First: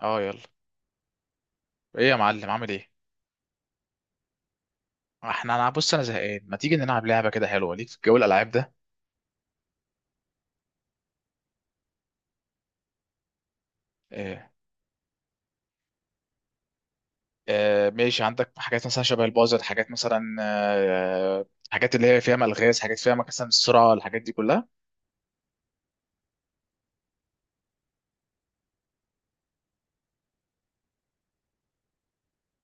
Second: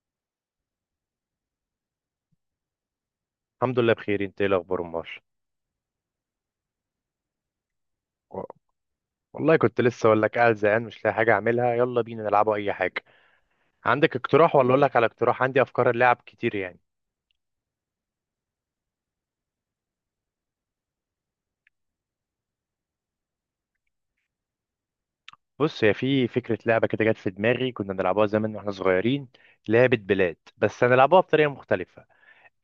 اه، يلا. ايه يا معلم، عامل ايه؟ الحمد لله، بخير. انت ايه الاخبار؟ امال انا، بص، انا زهقان، ما تيجي نلعب لعبه كده حلوه ليك في جو و- الالعاب ده؟ والله كنت لسه اقول لك، قاعد زهقان مش لاقي حاجه اعملها. يلا بينا نلعبوا اي حاجه. عندك إيه. اقتراح ولا اقول لك على اقتراح؟ عندي افكار اللعب كتير يعني. آه، ماشي. عندك حاجات مثلا شبه البازر، حاجات مثلا حاجات اللي هي فيها الغاز، حاجات فيها مثلا السرعه، الحاجات دي كلها. بص، هي في فكره لعبه كده جت في دماغي، كنا بنلعبها زمان واحنا صغيرين، لعبه بلاد، بس هنلعبها بطريقه مختلفه.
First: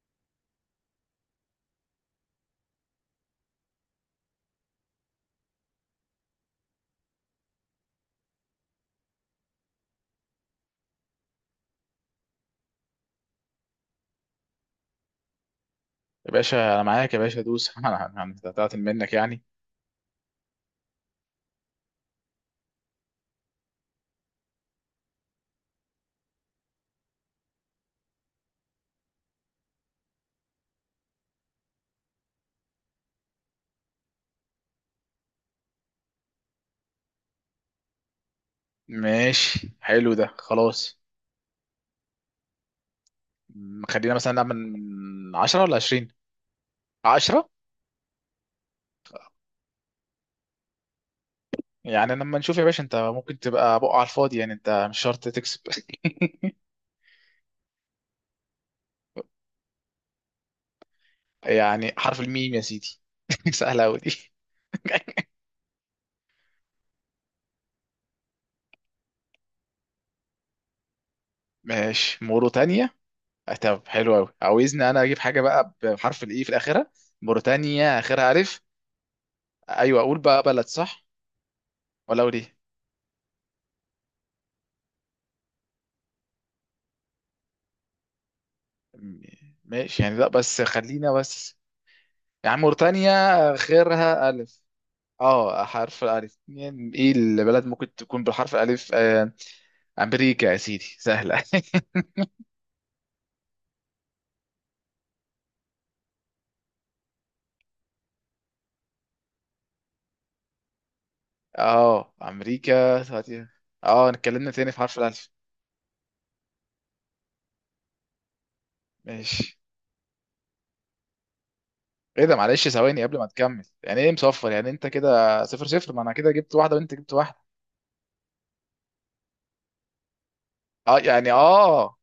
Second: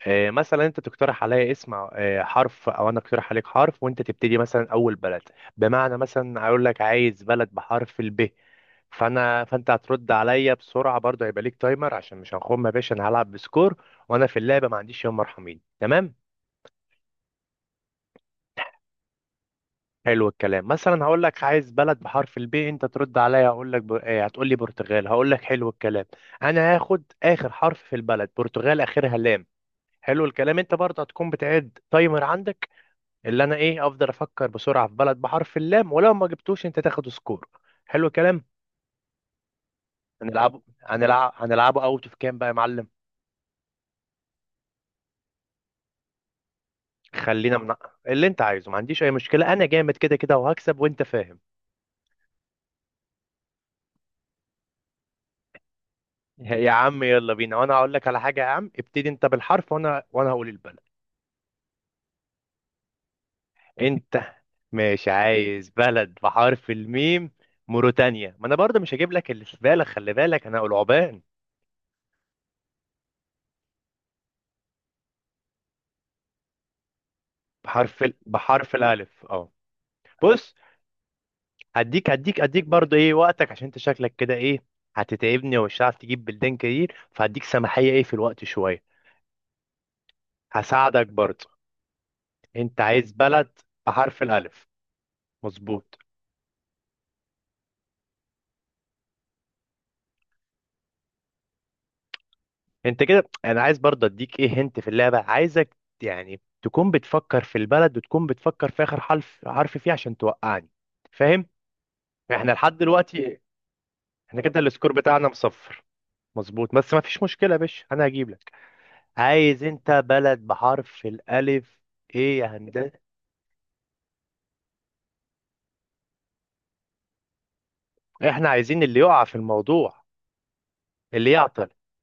مثلا انت تقترح عليا اسم حرف، او انا اقترح عليك حرف وانت تبتدي مثلا اول بلد. بمعنى مثلا اقول لك عايز بلد بحرف الب، فانا فانت هترد عليا بسرعه، برضه هيبقى ليك تايمر عشان مش هنخم يا باشا. انا هلعب بسكور، وانا في اللعبه ما عنديش يوم مرحمين، تمام؟ يا باشا انا معاك، يا باشا دوس. انا هتعطل منك يعني. حلو الكلام. مثلا هقول لك عايز بلد بحرف البي، انت ترد عليا هقول لك ب... هتقول لي برتغال، هقول لك حلو الكلام، انا هاخد اخر حرف في البلد برتغال، اخرها لام. حلو الكلام. انت برضه هتكون بتعد تايمر عندك، اللي انا ايه، افضل افكر بسرعه في بلد بحرف اللام، ولو ما جبتوش انت تاخد سكور. حلو الكلام. ماشي، حلو ده. هنلعبه خلاص. هنلعب هنلعبه اوت اوف كام بقى يا معلم؟ خلينا مثلا نعمل من 10 ولا 20. 10. خلينا من اللي انت عايزه، ما عنديش اي مشكله، انا جامد كده كده وهكسب وانت فاهم. يعني لما نشوف يا باشا، انت ممكن تبقى بقى على الفاضي، يعني انت مش شرط تكسب. يا عم يلا بينا، وانا هقول لك على حاجه. يا عم ابتدي انت بالحرف وانا هقول البلد. يعني حرف الميم يا سيدي، سهلة أوي انت دي. مش عايز بلد بحرف الميم؟ موريتانيا. ما انا برضه مش هجيب لك اللي في بالك، خلي بالك انا هقول عوبان. ماشي، موريتانيا. طب حلو أوي، عاوزني أنا أجيب حاجة بقى بحرف الإي في الآخرة؟ موريتانيا آخرها ألف. بحرف الالف، اه. أيوه، أقول بقى بص، بلد صح هديك ولا أقول هديك إيه؟ هديك برضه ايه وقتك عشان انت شكلك كده ايه، هتتعبني ومش هتعرف تجيب بلدان كتير، فهديك سماحية ايه في الوقت شوية. م- ماشي يعني، لا بس هساعدك خلينا برضه. بس. يعني انت موريتانيا عايز بلد بحرف آخرها ألف. الالف. أه، مظبوط. حرف الألف. يعني إيه البلد ممكن تكون بالحرف الألف؟ أمريكا يا سيدي، سهلة. انت كده انا عايز برضه اديك ايه، هنت في اللعبة عايزك يعني تكون بتفكر في البلد، وتكون بتفكر في اخر حرف فيه عشان توقعني، فاهم؟ أه، احنا لحد أمريكا. دلوقتي اه، احنا اتكلمنا كده تاني في السكور حرف بتاعنا الألف. مصفر. مظبوط، بس ما فيش مشكلة يا باشا انا هجيب لك. ماشي. عايز انت بلد بحرف الالف. ايه ده؟ ايه يا معلش ثواني هندسة؟ قبل ما تكمل. يعني ايه مصفر؟ يعني انت كده صفر صفر، ما انا كده جبت واحده وانت جبت واحده. احنا عايزين اللي يقع في الموضوع، اه اللي يعني يعطل، اه،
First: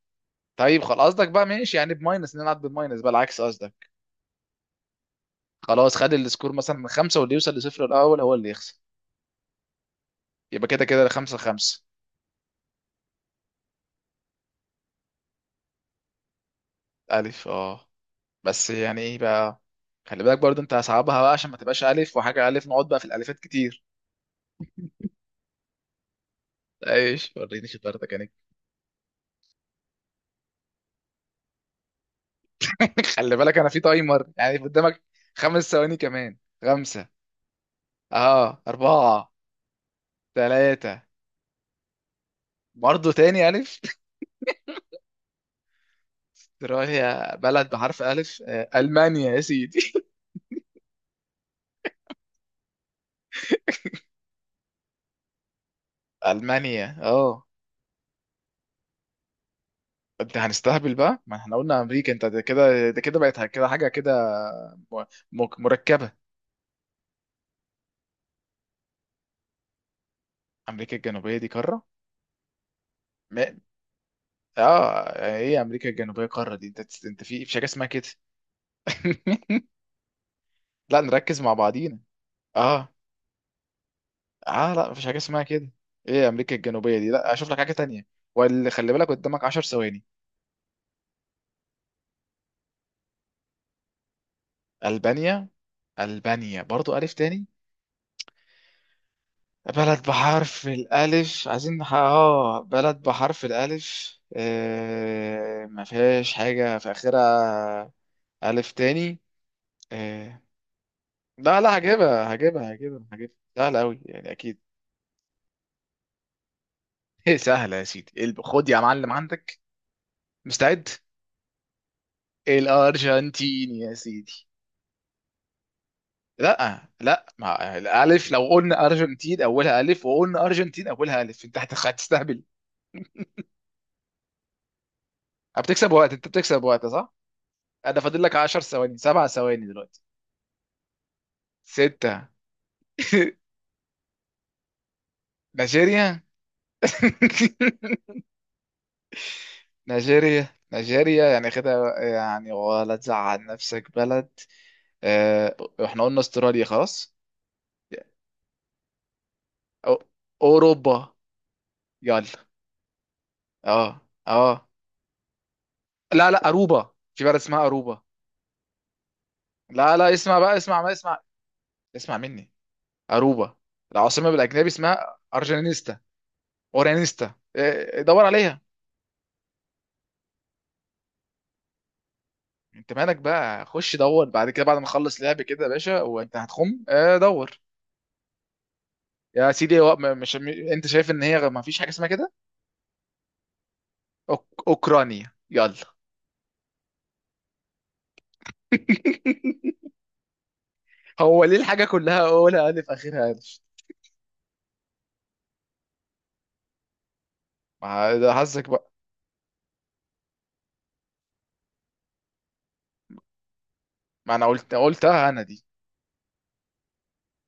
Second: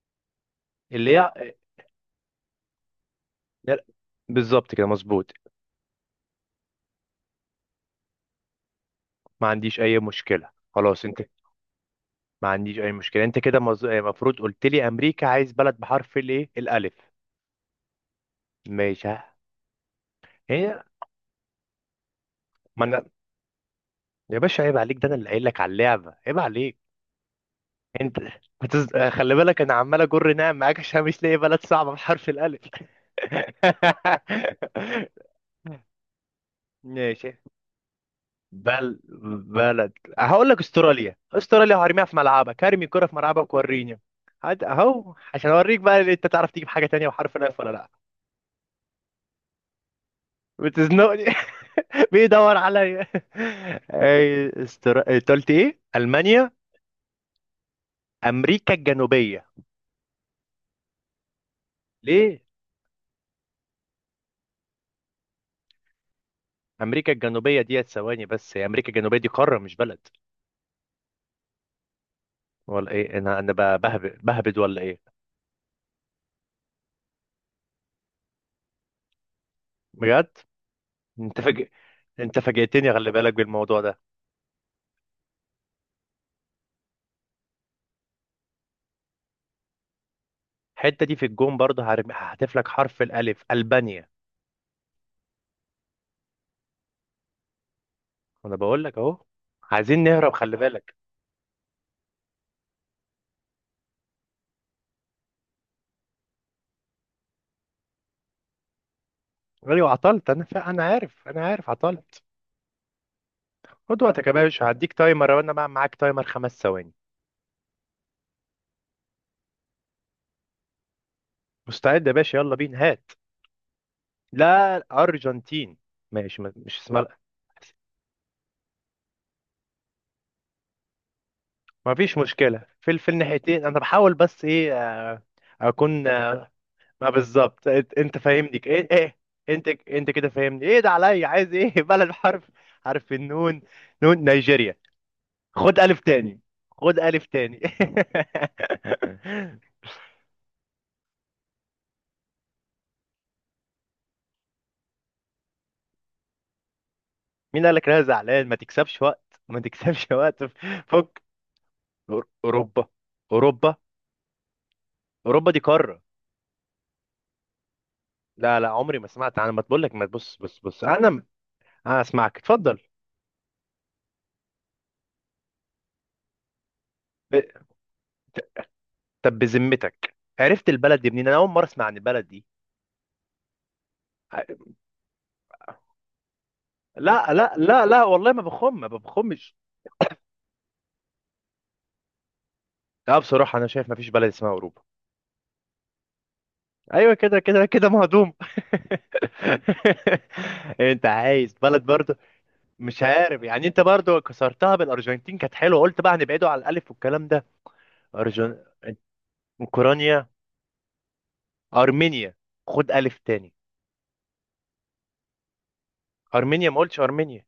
طيب خلاص. اللي قصدك يع... بقى ماشي، يعني بماينس نلعب، بماينس بقى، العكس قصدك. بالظبط كده، مظبوط. خلاص، خد السكور مثلا من خمسه واللي يوصل لصفر الاول هو اللي يخسر. ما عنديش اي مشكله، يبقى كده خلاص. كده انت خمسه خمسه. ما عنديش اي مشكله. انت كده المفروض قلت لي امريكا. عايز بلد بحرف الايه الالف. الف، اه. بس يعني ماشي، ايه ها. بقى؟ خلي بالك برضو انت، هي هصعبها بقى عشان ما تبقاش الف وحاجه الف، ما نقعد بقى في انا، الالفات كتير. يا باشا عيب عليك، ده انا اللي قايل لك على اللعبه، عيب عليك. ايش، وريني شطارتك انت يعني. خلي بالك، انا عمال اجر نعم معاك عشان مش لاقي بلد صعبه بحرف الالف. خلي بالك انا في تايمر يعني قدامك. خمس ثواني كمان. خمسه، ماشي. اه، بل اربعه، بلد، هقول لك ثلاثة. استراليا. استراليا، هرميها في ملعبك، هرمي الكرة برضه في تاني ملعبك ألف. وريني. هات اهو عشان اوريك بقى إن انت تعرف تجيب حاجة تانية إيطاليا وحرف الف بلد ولا لا. بحرف ألف. ألمانيا يا سيدي. بتزنقني. بيدور عليا. أنت قلت ايه، المانيا؟ ألمانيا، اه. امريكا الجنوبية. انت هنستهبل بقى، ما احنا قلنا أمريكا، انت ده ليه؟ كده ده كده بقت كده حاجة كده. م- مركبة. امريكا الجنوبية، ديت ثواني بس، هي امريكا الجنوبية دي قارة مش بلد، أمريكا الجنوبية دي قارة؟ ولا ايه؟ انا انا ما- ب- بهبد بهبد ولا اه، ايه؟ ايه أمريكا الجنوبية قارة دي؟ انت، انت في مفيش حاجة اسمها كده. بجد. لا، نركز انت مع فاجئ، بعضينا. انت فاجئتني، اه، خلي بالك بالموضوع ده. اه، لا، مفيش حاجة اسمها كده. ايه أمريكا الجنوبية دي؟ لا، أشوف لك حاجة تانية. واللي خلي بالك قدامك 10 ثواني. الحته دي في الجون، برضه هحذف لك حرف الالف. البانيا. ألبانيا. ألبانيا برضو ألف تاني. انا بقول لك اهو. بلد عايزين نهرب، خلي بحرف بالك. الألف. عايزين نح... اه بلد بحرف الألف. ما فيهاش حاجة في آخرها. ألف تاني. ايوه عطلت. آه... انا عارف انا لا عارف لا، عطلت. هجيبها، هجيبها، هجيبها، هجيبها، سهلة أوي خد وقتك يا يعني أكيد. باشا، هديك تايمر، وانا بقى معاك تايمر خمس ثواني. إيه سهلة يا سيدي. إيه خد يا معلم عندك. مستعد. مستعد يا باشا، يلا بينا، هات. الأرجنتين يا سيدي. لا، الارجنتين. ماشي، مش لا اسمها. لا، مع الألف. لو قلنا أرجنتين أولها ألف، وقلنا أرجنتين أولها ألف، أنت ما فيش هتستهبل. مشكلة في في الناحيتين، انا بحاول بس ايه، بتكسب اكون وقت، أنت بتكسب وقت، ما صح؟ بالظبط، أنا انت فاضل لك فاهمني 10 ايه ثواني، ايه. 7 ثواني انت دلوقتي. انت كده فاهمني ايه، ده عليا عايز ايه. بلد ستة. حرف، حرف النون. نون، نيجيريا. خد ألف نيجيريا. تاني، خد ألف تاني. نيجيريا، نيجيريا يعني كده يعني ولا تزعل نفسك؟ بلد آه، احنا قلنا استراليا خلاص. مين قال لك انا زعلان؟ ما تكسبش وقت، ما أو- تكسبش وقت. اوروبا. فك. يلا. أوروبا. أوروبا، اه، اه، أوروبا دي قارة. لا لا، اروبا، في بلد اسمها اروبا. لا لا، عمري ما سمعت أنا. ما تقول لك لا ما لا، تبص، اسمع بقى، بص اسمع، بص ما اسمع. أنا. أنا اسمع أسمعك، مني. اتفضل. اروبا، العاصمه بالاجنبي اسمها ارجانيستا، اورانيستا، ب- دور عليها. ت- طب بذمتك، عرفت البلد دي منين؟ أنا أول مرة أسمع عن البلد دي. انت مالك بقى؟ خش دور ع- بعد كده، بعد ما اخلص لعب كده يا باشا وانت هتخم. لا لا دور. لا لا، والله ما بخم، ما يا بخمش. سيدي، هو مش انت شايف ان هي ما فيش حاجه اسمها كده. لا، بصراحة أنا شايف ما فيش بلد اسمها أوروبا. اوكرانيا يلا. ايوه كده كده كده، مهضوم. انت هو عايز ليه بلد الحاجه برضه؟ كلها اولها الف مش اخرها عارف الف؟ يعني، انت برضه كسرتها بالارجنتين كانت حلوه، قلت بقى هنبعده على الالف والكلام ده. ما ده أرجن... حظك بقى. اوكرانيا. ارمينيا. خد الف تاني. ما انا قلتها انا دي. ارمينيا، ما قلتش ارمينيا.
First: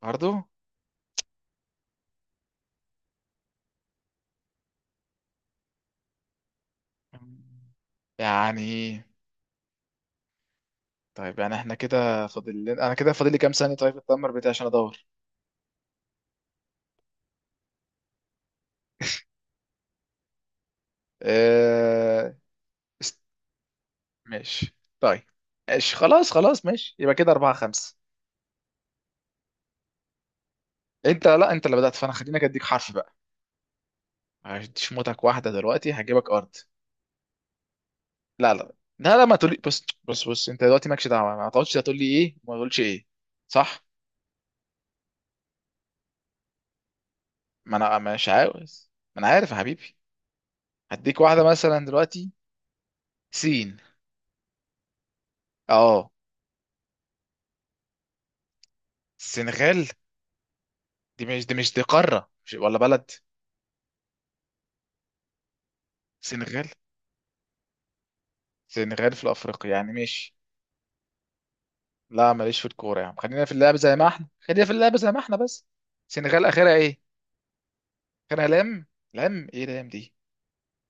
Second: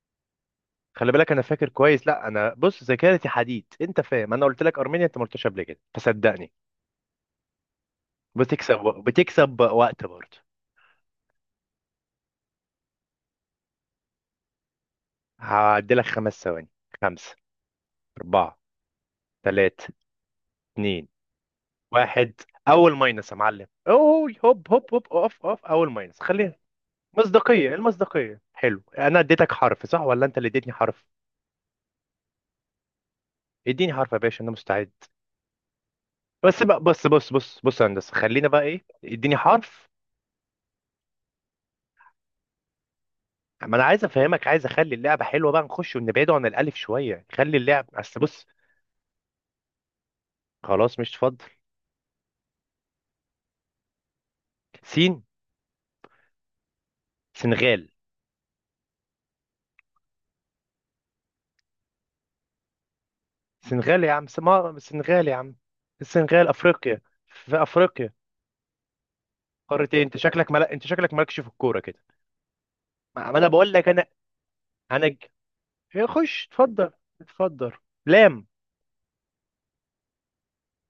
برضو خلي بالك انا فاكر كويس، لا انا بص، ذاكرتي حديد، انت فاهم، انا قلت لك ارمينيا، انت ما قلتش قبل كده، فصدقني. بتكسب يعني. بتكسب وقت برضه. طيب يعني احنا كده انا كده فاضل لي كام ثانيه؟ طيب التمر بتاعي عشان ادور. هعدي لك خمس ثواني. خمسه، اربعه، ثلاثه، اتنين، اه... واحد. اول است- ماينس يا معلم، اوه، هوب ماشي. هوب هوب، طيب، اوف اوف، اول ماشي، ماينس، خلاص، خليها. خلاص، ماشي. يبقى كده أربعة مصداقية، خمسة. المصداقية، حلو. انا اديتك حرف صح، ولا انت اللي اديتني حرف؟ أنت، لا أنت اللي بدأت، فأنا خليني أديك حرف بقى. اديني حرف يا باشا، انا مستعد. هديش موتك واحدة دلوقتي، هجيبك أرض. بس بقى، بص بص بص بص يا هندسة، خلينا لا بقى لا ايه، لا لا، ما اديني تقولي بص حرف. بص بص، انت دلوقتي مالكش دعوه، ما تقعدش تقول لي ايه وما تقولش ايه. ما صح. انا عايز افهمك، عايز اخلي اللعبة حلوة بقى، نخش ونبعده عن الالف شوية، خلي ما اللعب انا بس مش بص. عاوز. ما انا عارف يا حبيبي. خلاص، مش هديك واحده فاضل. مثلا دلوقتي. سين. سين. اه. سنغال. السنغال. دي مش، دي مش، دي قاره مش ولا بلد؟ سنغال يا عم، سما سنغال يا عم. السنغال سنغال افريقيا. في افريقيا. سنغال في افريقيا يعني. قارتين؟ انت ماشي. شكلك انت شكلك مالكش في الكورة كده. لا ماليش في الكوره يا عم، ما خلينا انا في بقول اللعب لك زي انا، ما احنا، خلينا في اللعب انا زي ما ج- احنا بس. سنغال خش، اخرها اتفضل. ايه؟ اتفضل. اخرها لام، لام. لام ايه؟ لام دي.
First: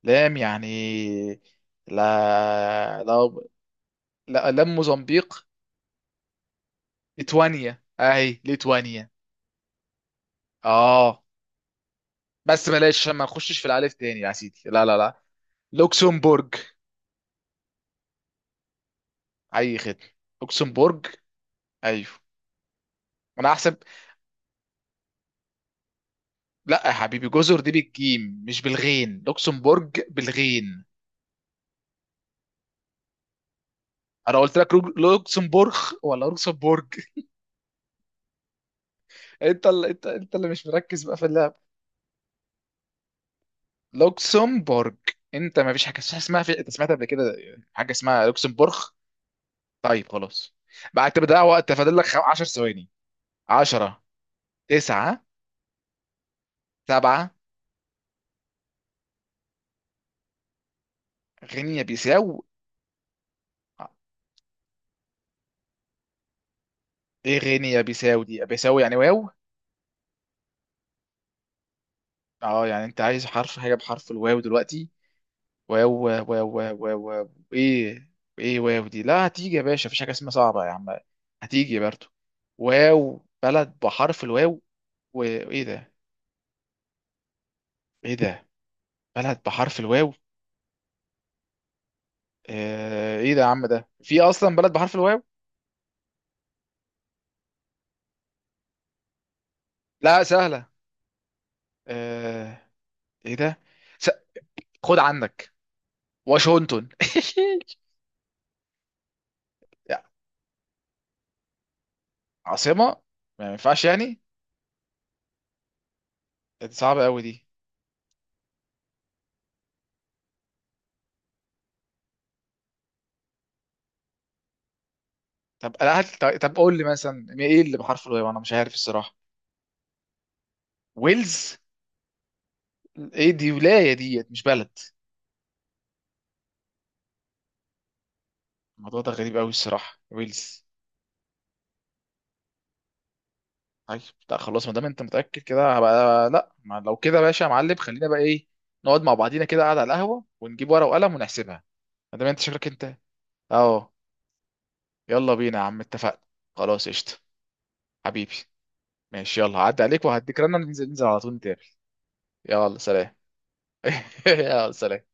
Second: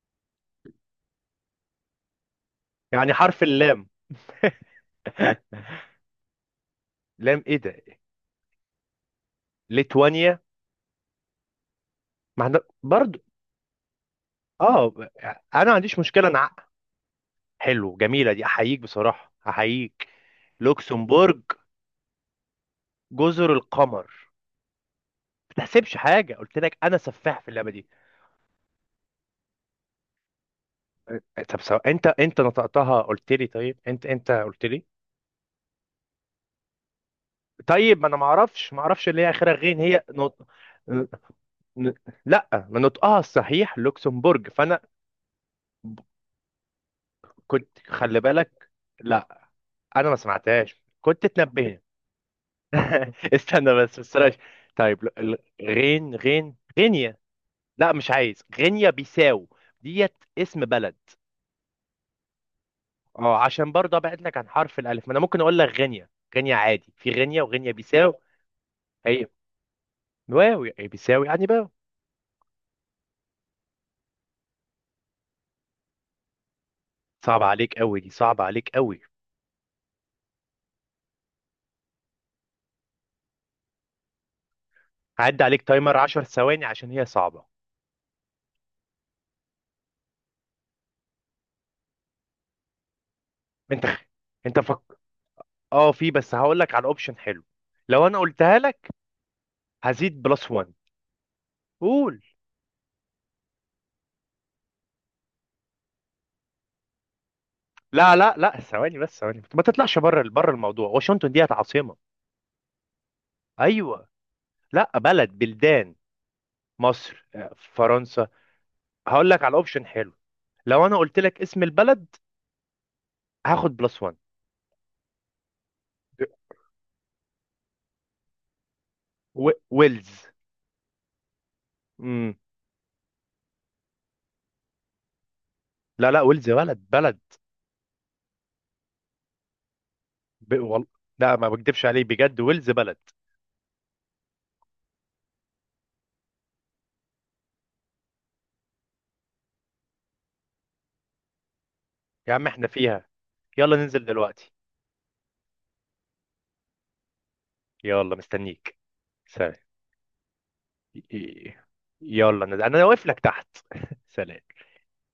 لام يعني لا يعني لا حرف اللام. لا. لام موزمبيق. لام ايه ليتوانيا، ده. اهي ليتوانيا. ليتوانيا. اه. ما احنا بس بلاش عشان برضو. ما نخشش في الالف تاني يا سيدي، لا اه لا ب- لا. انا ما عنديش مشكله، لوكسمبورج. حلو، جميله دي، احييك بصراحه، اي خدمه. احييك. لوكسمبورج. لوكسمبورج. ايوه. جزر انا احسب. القمر. ما تحسبش حاجه، قلت لك لا يا انا حبيبي، سفاح في جزر دي اللعبه دي. بالجيم مش بالغين، لوكسمبورج بالغين. طب سواء، انت نطقتها قلت لي، طيب انت انا قلت قلت لك لي. لوكسمبورغ ولا لوكسمبورج؟ طيب ما انا ما اعرفش، ما اعرفش اللي هي اخرها انت غين، اللي، هي انت اللي مش مركز بقى في اللعب. ن... لا، ما نطقها الصحيح لوكسمبورج، فانا لوكسمبورج. انت ما فيش حاجه اسمها انت سمعت قبل كده كنت حاجه خلي اسمها بالك. لوكسمبورغ؟ لا انا طيب ما خلاص. سمعتهاش، بقى انت كنت بتضيع وقت، تنبهني. فاضل لك 10 ثواني. استنى بس، 10، بس بلاش. طيب 9، غين غينيا. سبعة. لا، مش عايز، غينيا بيساو. ديت اسم بلد. غينيا بيساو. اه، عشان آه، برضه ابعد لك عن حرف الالف، ما انا ممكن اقول لك غينيا. غينيا عادي، في ايه غينيا وغينيا غينيا بيساو. بيساو دي؟ بيساو يعني هي واو. واو يعني، بيساو يعني باو. اه، يعني انت عايز حرف، حاجة بحرف الواو دلوقتي. واو، واو، واو. واو، واو. صعب عليك قوي ايه؟ دي، صعب ايه عليك واو قوي. دي؟ لا هتيجي يا باشا، مفيش حاجة اسمها صعبة يا عم، هتيجي برضو. واو، بلد بحرف الواو. هعدي وايه عليك ده؟ تايمر 10 ثواني عشان هي صعبة. ايه ده؟ بلد بحرف الواو. ايه ده يا عم؟ انت ده في اصلا انت بلد فك. بحرف الواو؟ اه في، بس هقول لك على اوبشن حلو، لو انا قلتها لك لا هزيد بلس سهلة. +1. قول. آه، ايه ده؟ س... خد عندك، واشنطن. لا لا لا، ثواني بس، ثواني، ما تطلعش بره بره الموضوع. واشنطن ديت عاصمة. عاصمة؟ ما ينفعش ايوه. يعني. لا، بلد، بلدان. دي صعبة قوي مصر، دي. فرنسا. هقول لك على اوبشن حلو، لو انا قلت لك اسم البلد هاخد بلس +1. طب لا هات، طب قول لي مثلا ايه اللي بحرف الواو، انا مش عارف الصراحة. ويلز. ويلز. امم. ايه دي ولاية ديت مش بلد. لا لا، ويلز بلد، بلد. الموضوع ده غريب قوي الصراحة، ب... ويلز. وال... لا، ما بكدبش عليك بجد، ويلز بلد. طيب، لا خلاص ما دام انت متأكد كده، هبقى لا، ما لو كده يا باشا يا معلم، خلينا بقى ايه، نقعد مع بعضينا كده قاعد على القهوة، ونجيب ورقة وقلم ونحسبها. ما دام يا انت عم شكلك احنا انت. فيها، يلا اهو. ننزل دلوقتي. يلا بينا يا عم، اتفقنا. خلاص، قشطة. يلا حبيبي. مستنيك. ماشي سلام. يلا، هعدي عليك وهديك رنة، ننزل ي- ننزل على طول، ي- نتقابل. يلا نزل، يلا، انا واقف سلام. لك تحت. سلام. يلا، سلام.